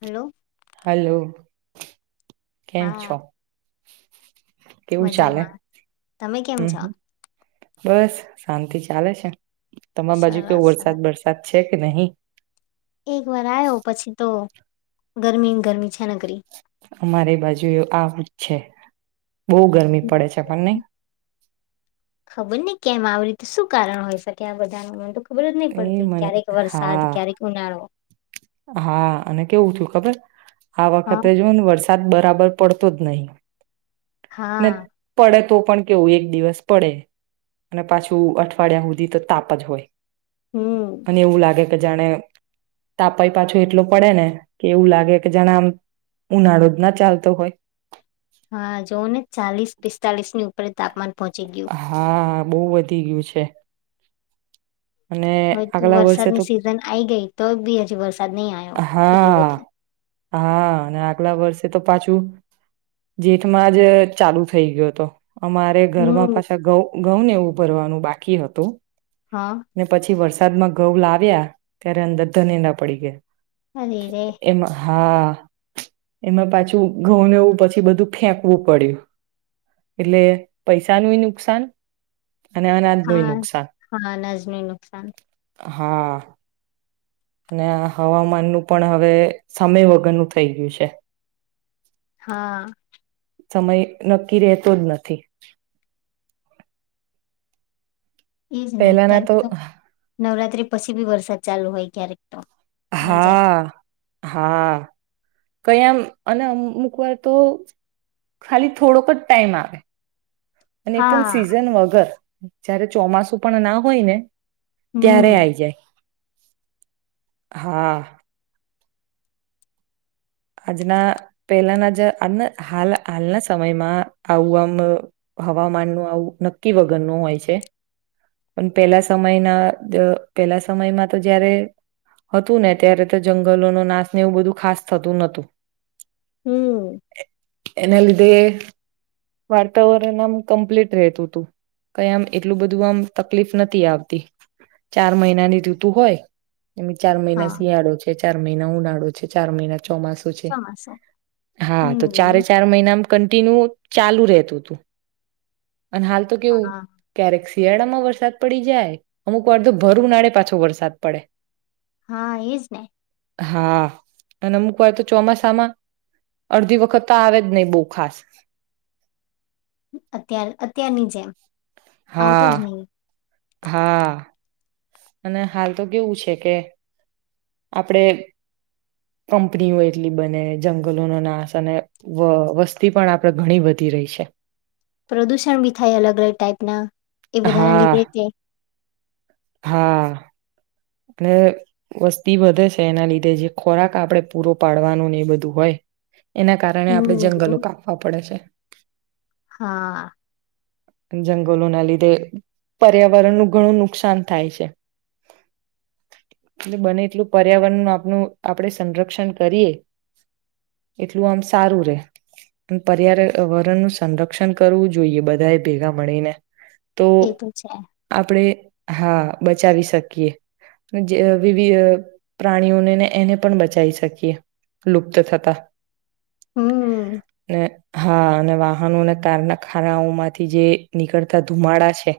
Hello hello. કેમ હા છો? કેવું ચાલે મજામાં તમે કેમ હમ છો? હમ. બસ શાંતિ ચાલે છે. તમારી બાજુ કેવો સરસ સરસ વરસાદ વરસાદ છે? કે નહી? એક વાર આવ્યો પછી તો ગરમી ને ગરમી છે નગરી. અમારી બાજુ એ આવુંજ છે. બહુ ગરમી હમ. પડે છે પણ નહી? ખબર નહીં કેમ આવી રીતે શું કારણ હોય શકે આ બધાનું મને તો ખબર જ નહી એ પડતી મને ક્યારેક વરસાદ હા ક્યારેક ઉનાળો. હા, અને કેવું થું ખબર? આ હા વખતે જો ને વર્ષ તપ બરાબર પડતો જ નહી. ને હા પડે. તો પણ કેવું એક દિવસ પડે અને પાછું અઠવાડિયા સુધી તો તાપ જ હોય. હમ અને એવું લાગે. કે જાણે તાપાઈ પાછો એટલો પડે ને કે એવું લાગે કે જાણા આમ ઉનાળો જ ના ચાલતો હોય. જો ને ચાલીસ પિસ્તાલીસ ની ઉપર તાપમાન પહોંચી ગયું. બો વધી ગયું છે. અને હવે તો આગલા વર્ષે તો વરસાદની સિઝન આઈ ગઈ તો બી હજી વરસાદ નહી આવે. હા હા અને આગલા વ તો પાછું જેઠમાં જ ચાલુ થઈ ગયો હતો. અમારે ઘરમાં હમ પાછા ગઉ. ઘઉં ને ઉપાડવાનું બાકી હતું. હા પછી વર્ષ. વસાદમાં ઘઉં લાવ્યા ત્યારે અંદર ધને ના પડી ગયા અરે રે. એમાં હા. એમાં પાછું ઘઉંનેવું પછી બધું ફેંકવું પડ્યું એટલે પૈસાનું નુકસાન. અને અનાજનુંય હા નુકસાન હા નજનું નુકસાન. હા. અને આ હવામાનનું પણ હવે સમય વગરનું થઈ ગયું છે. હા. સમય નક્કી રહેતો જ નથી. એજ ને પેલાના ક્યારેક તો નવરાત્રી પછી બી વરસાદ ચાલુ હોય ક્યારેક તો. આઈ જાય હાં. હા કયા અને અમુક વાર તો ખાલી થોડોક જ ટાઈમ આવે અને એ પણ હા સીઝન વગર. જયારે ચોમાસું પણ ના હોય ને ત્યારે હમ આઈ જાય. હાં. આજના પહેલાના જ આ હાલ હાલના સમયમાં આવું આમ હવામાનનું આવું નક્કી વગર ન હોય છે. પણ પેલા સમયના પેલા સમયમાં તો જયારે હતું ને ત્યારે તો જંગલોનો નાશને એવું બધું ખાસ થતું નતું. હમ [unintelligible] એના લીધ તે વાર્તાવરણ આમ કમ્પ્લીટ રહેતું હતું. કઈ આમ એટલું બધું આમ તકલીફ નથી આવતી ચાર મહિનાની તું હોય. એમ ચાર મહિના હા શિયાળો છે ચાર મહિના ઉનાળો છે. પછ ચાર મહિના. ચોમાસું છે ચોમાસું હા તો ચારે હમ ચાર મહિના કંન્ટિન્યુ ચાલુ રહેતું હતું. અને હાલ તો કેવું હા કેરેક્સી શિયાળા માં વરસાદ પડી જાય, અમુક વાર તો ભર ઉનાળે પાછો વરસાદ પડે. હા એજ ને હા અને અમુક વાર તો ચોમાસામાં અડધી વખત તો આવે જ નહી બો હ ખાસ. અત્યાર અત્યારની જેમ આવતો હા જ ન હા અને હાલ તો કેવું છે કે આપડે કંપનીઓ એટલી બને જંગલોનો નાશ અને વ વસ્તી પણ આપણે ઘણી બધી રહી છે. પ્રદુષણ ભી થાય અલગ અલગ ટાઈપના એ બધાના હા લીધે તે હા અને વસ્તી વધે છે એના લીધે જે ખોરાક આપણે પૂરો પાડવાનું ને એ બધું હોય એના કારણે આપણે જંગલો હમ કાપવા પડે છે. હા જંગલોના લીધે પર્યાવરણ નું ઘણું નુકસાન થાય છે. એટલે બને એટલું પર્યાવરણનું આપનું આપડે સંરક્ષણ કરીએ એટલું આમ સારું રે પર્યાવરણનું સંરક્ષણ કરવું જોઈએ બધા એ ભેગા મળીને. તો એ છે આપડે હા, બચાવી શકીએ. જે વિવિ અહ પ્રાણીઓને ને એને પણ બચાવી શકીએ લુપ્ત થતા. હમ અને હા અને વાહનો અને કારના ખાનાઓ માંથી જે નીકળતા ધુમાડા છે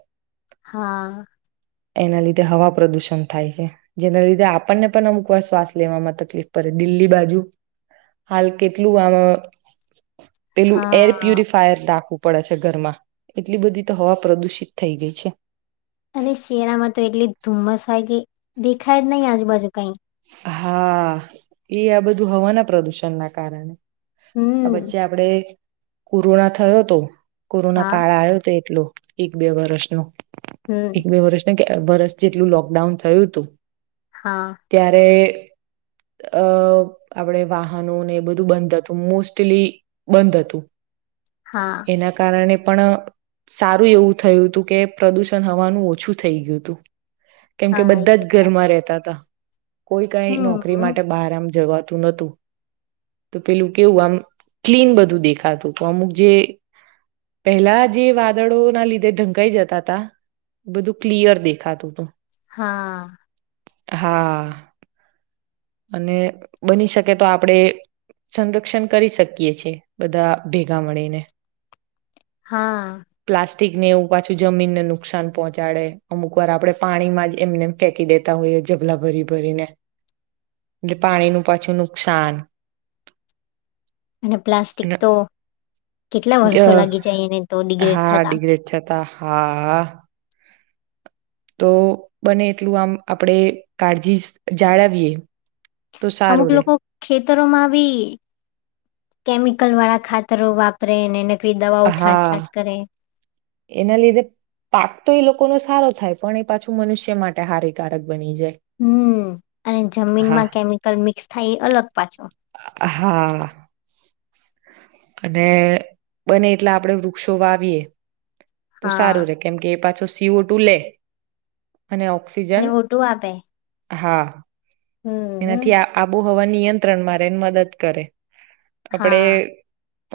હા. એના લીધે હવા પ્રદુષણ થાય છે જેના લીધે આપણને પણ અમુક વાર શ્વાસ લેવામાં તકલીફ પડે દિલ્લી બાજુ હાલ કેટલું આવા પેલું એર હા પ્યુરિફાયર રાખવુ પડે છે ઘરમાં. એટલી બધી તો હવા પ્રદુષિત થઈ ગઈ છે. અને શિયાળામાં તો એટલી ધુમ્મસ હોય કે દેખાય જ નહીિ આજુબાજુ કઈ. હા, એ આ બધું હવાના પ્રદુષણ ના કારણે. આ હમ વચ્ચે આપડે કોરોના થયો તો કોરોના હા કાળ આયો તો એટલો એક બે વરસ નો હમ એક બે વરસ ને એક વર્સ જેટલું લોકડાઉન થયું હતું હા ત્યારે અ આપણેે વાહનો ને એ બધું બંધ હતું મોસ્ટલી બંધ હતું હા એના કારણે પણ સારું એવું થયું હતું કે પ્રદુષણ હવાનું ઓછું થઈ ગયું હતું કેમ કે હા એ બધા જ તો છે ઘરમાં રતા હતા કોઈ કઈ નોકરી હમ. માટે બહાર આમ જવા નતુ તો પેલું કેવું આમ ક્લીન બધું દેખાતું હતું અમુક જે પહેલા જે વાદળો ના લીધે ઢંકાઈ જતા ત બધું ક્લિયર દેખાતું હતું હા હા અને બની શકે તો આપણે સંરક્ષણ કરી શકીએ છે બધા ભેગા મળીને હા આસ્તિકને એવું પાછું જમીનને નુકસાન પહોંચાડે અમુક વાર આપણે પાણીમાં જ એમને ફેંકી દેતા હોઈએ જબલા ભરી ભરીને એટલે પાણીનું પાછું નુકસાન અને પ્લાસ્ટિક અને તો કેટલા વર્ષો અ લાગી જાય એને તો ડિગ્રેડ થતા હ હા તો બને એટલું આમ આપણેે કાળજી જાળવીએ તો અમુક સારું રે લોકો ખેતરોમાં બી કેમિકલ વાળા ખાતરો વાપરે નેને રી દવાઓ છાંટછાંટ હા કરે એના લીધે પાક તો એ લોકો નો સારો થાય પણ એ પાછું મનુષ્ય માટે હાનિકારક બની જાય હમ અને હા જમીનમાં કેમિકલ મિક્સ થાય એ અલગ પાછો હા અને બને એટલે આપણેે વૃક્ષો વાવીએે તો હા સારું રે કેમ કે એ પાછું સી ઓ તું લે અને ઓક્સિજન અને ઓટું આપે હા. હમ એનાથી હમ આ આબો હોવા નિયંત્રણમાં રે ને મદદ કરે. આપડે હા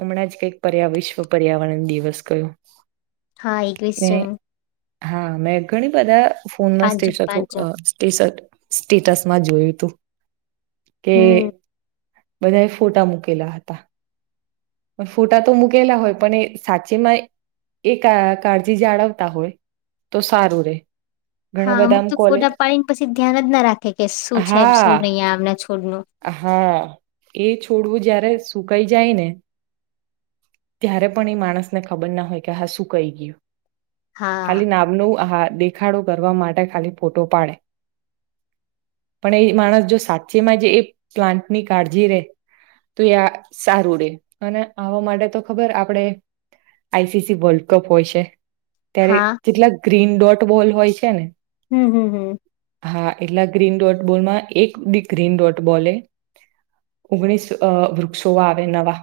હમણાં જ કઈક પર્યા વિશ્વ પર્યાવરણ દિવસ કયો. હા ને એકવીશન હા મેં ઘણી બધા ફોન ના સ્ટેજ જૂન પાંચ જૂન સ્ટેજ સ્ટેટસ માં જોયું તું કે હમ બધા એ ફોટા મૂકેલા હતા, ફોટા તો મૂકેલા હોય પણ એ સાચેમાં એ કાળજી જાળવતા હોય તો સારું રે ઘણા હા બધા અમુક આમ તો કોલે ફોટા પાડી ને પછી ધ્યાન જ ના રાખે કે શું છે. સાહેબ હા શું નહ આવના છોડ નુ હા એ છોડવું જયારે સુકાઈ જાય ને ત્યારે પણ એ માણસને ખબર ના હોય કે હા શું કહી ગયું. હા ખાલી નામનો આહાર દેખાડો કરવા માટે ખાલી ફોટો પાડે પણ એ માણસ જો સાચેમાં જ એ પ્લાન્ટની કાળજી રે તો એ સારું રે અને આવવા માટે તો ખબર આપડે આઈસીસી વર્લ્ડ કપ હોય છે. ત્યારે હા કેટલાક ગ્રીન ડોટ બોલ હોય છે ને હમ્મ-હમ્મ હમ્મ. હા એટલા ગ્રીન ડોટ બોલમાં એક બી ગ્રીન ડોટ બોલે ઓગણીસ વૃક્ષો આવે નવા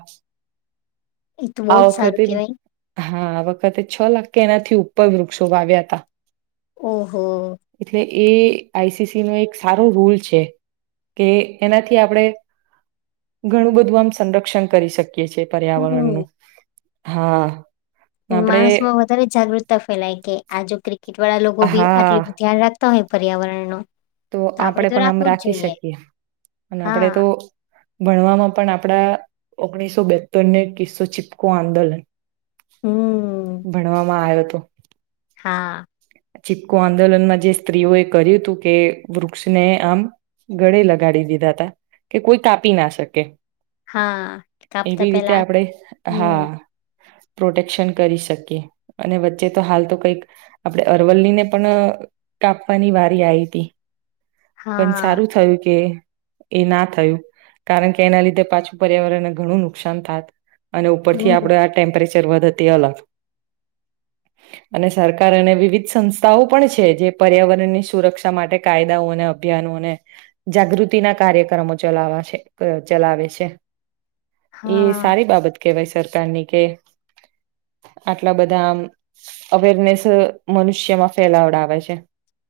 એ તો આ બહુત વખતે સારું કેવાય. હા આ વખતે છ લાખ એનાથી ઉપર વૃક્ષો વાવ્યા હતા. ઓહો. એટલે એ આઈ સી સી નો એક સારો રોલ છે, કે એનાથી આપણે, ઘણું બધું આમ સંરક્ષણ કરી શકીએ. છે પર્યાવરણનું. હમ હા. આપણે માણસમાં વધારે જાગૃતતા ફેલાય કે આ જો ક્રિ કેટ વાળા લોકો બી હા આટલી બ ધ્યાન રાખ હોય પર્યાવરણ નું. તો આપણેે પણ આમ રાખી શકીએ, અને આપણેે તો હા ભણવામાં પણ આપડા ઓગણીસો બેતર ને કિસ્સો ચીપકો આંદોલન. હમ ભણવામાં આવ્યો. તો. હા. ચીપકો આંદોલનમાં જે સ્ત્રીઓ એ કર્યું હતું કે વૃક્ષને આમ ગળે લગાડી દીધા હતા, કે કોઈ કાપી ના શકે. હા કાપતા એવી રીતે પેલા આપડે હમ હા. પ્રોટેક્શન કરી શકીએ, અને વચ્ચે તો હાલ તો કંઈક. આપડણે અરવલ્લીને પણ કાપવાની વારી આવી હતી. પણ હા સારું થયું કે એ ના થયું, કારણ કે એના લીધે પાછું પર્યાવરણને ઘણું નુકસાન થાય. અને ઉપરથી હમ આપડ આ ટેમ્પરેચર અ [unintelligible] કારણે વિવિધ સંસ્થાઓ પણ છે જે પર્યાવરણની સુરક્ષા માટે કાયદાઓ અને અભિયાનો અને, જાગૃતિના કાર્યક્રમો ચલાવા છે ચલાવે છે. એ હા સારી બાબત કવાય સરકારની કે, આટલા બધા આમ અવેરનેસ મનુષ્યમાં ફેલાવડાવે છે.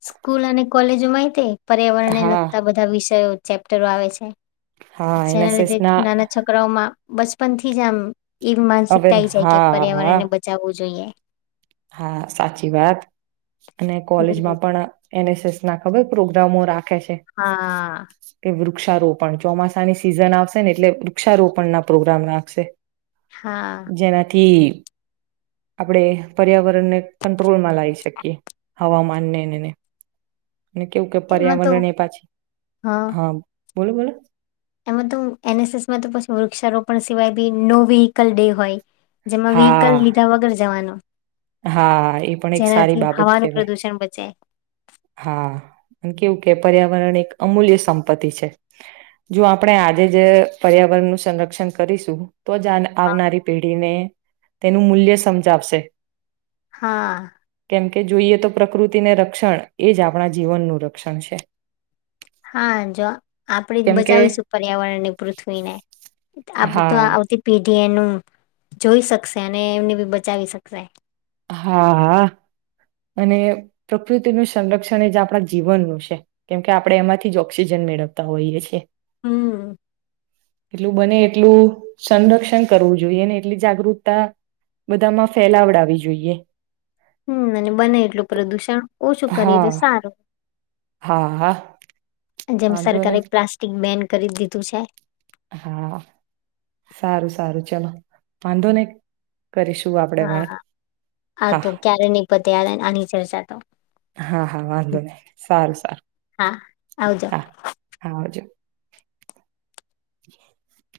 સ્કૂલ અને કોલેજોમાંય તે પર્યાવરણને હા લગતા બધા વિ ચેપ્ટરો આવે છે. હા જેના એનએસએસ લીધે ના નાના છોકરાઓમાં બચપનથી જ આમ એવી હવે માનસિકતા એ જાય કે હા પર્યાવરણ હા ને બચાવવું જોઈએ. હા સાચી વાત. અને હમ કોલેજમાં પણ એન એસ એસ. ના ખબર પ્રોગ્રામ રાખ છે, હા કે વૃ વૃક્ષારોપણ ચોમાસાની સિઝન આવશે ને એટલે વૃક્ષારોપણ ના પ્રોગ્રામ રાખશે. હા જેનાથી આપણેે પર્યાવરણને કંટ્રોલ લાવી શકીએ હવામાન અને [unintelligible] અને કેવું કે એમાં તો પર્યાવરણ એ પાછી હા. બોલો બોલો. એમાં તો એન એસ એસમાં તો પછી વૃક્ષારોપણ સિવાય બી નો વેહીકલ ડે હોય. જેમાં વ્હકલ હા લીધા વગર જવાનું. હા એ પણ એક સારી જેનાથી બાબત હવાનું કેહવાય. પ્રદુષણ બચે. હા, અને કેવું કે પર્યાવરણ એક અમૂલ્ય સંપત્તિ છે, જો આપણે આજે જે પર્યાવરણનું સંરક્ષણ કરીશું. તો જ આન આવનારી પેઢીને તેનું મૂલ્ય સમજાવશે. હા. કેમ કે જોઈએ તો પ્રકૃતિને રક્ષણ. એ જ આપણા જીવનનું રક્ષણ છે. હા જો આપણેે જ કેમ કે બચાવીશું પર્યાવરણ ની પૃથ્વીને, આપડે તો હા આવતી પીઢ એનું જોઈ શકશે અને એમને બી બચાવી શકશે. હા અને પ્રકૃતિનું સંરક્ષણ એ જ આપણા જીવનનું છે, કેમકે આપણે એમાંથી જ ઓક્સિજન મેળવતા હોઈએ છીએ. હમ. એટલું બને એટલું સંરક્ષણ કરવું જોઈએ ને એટલી જાગૃતતા બધામાં ફેલાવડાવી જોઈએ. જોઈએ. હમ અને બને એટલું પ્રદુષણ ઓછું કરીએ તો હા સારું. હા હા જેમ વાંધો નહી સરકારે પ્લાસ્ટિક બેન્ડ કરીજ દીધું છે. હા! સારું-સારું ચલો વાંધો નઈ. હા હા, હા આતો ક્યારેય નઈ પતે આ આની ચર્ચા તો હા હા વાંધો નહી સારું સારું હા આવજો. હા હા આવજો [unintelligible]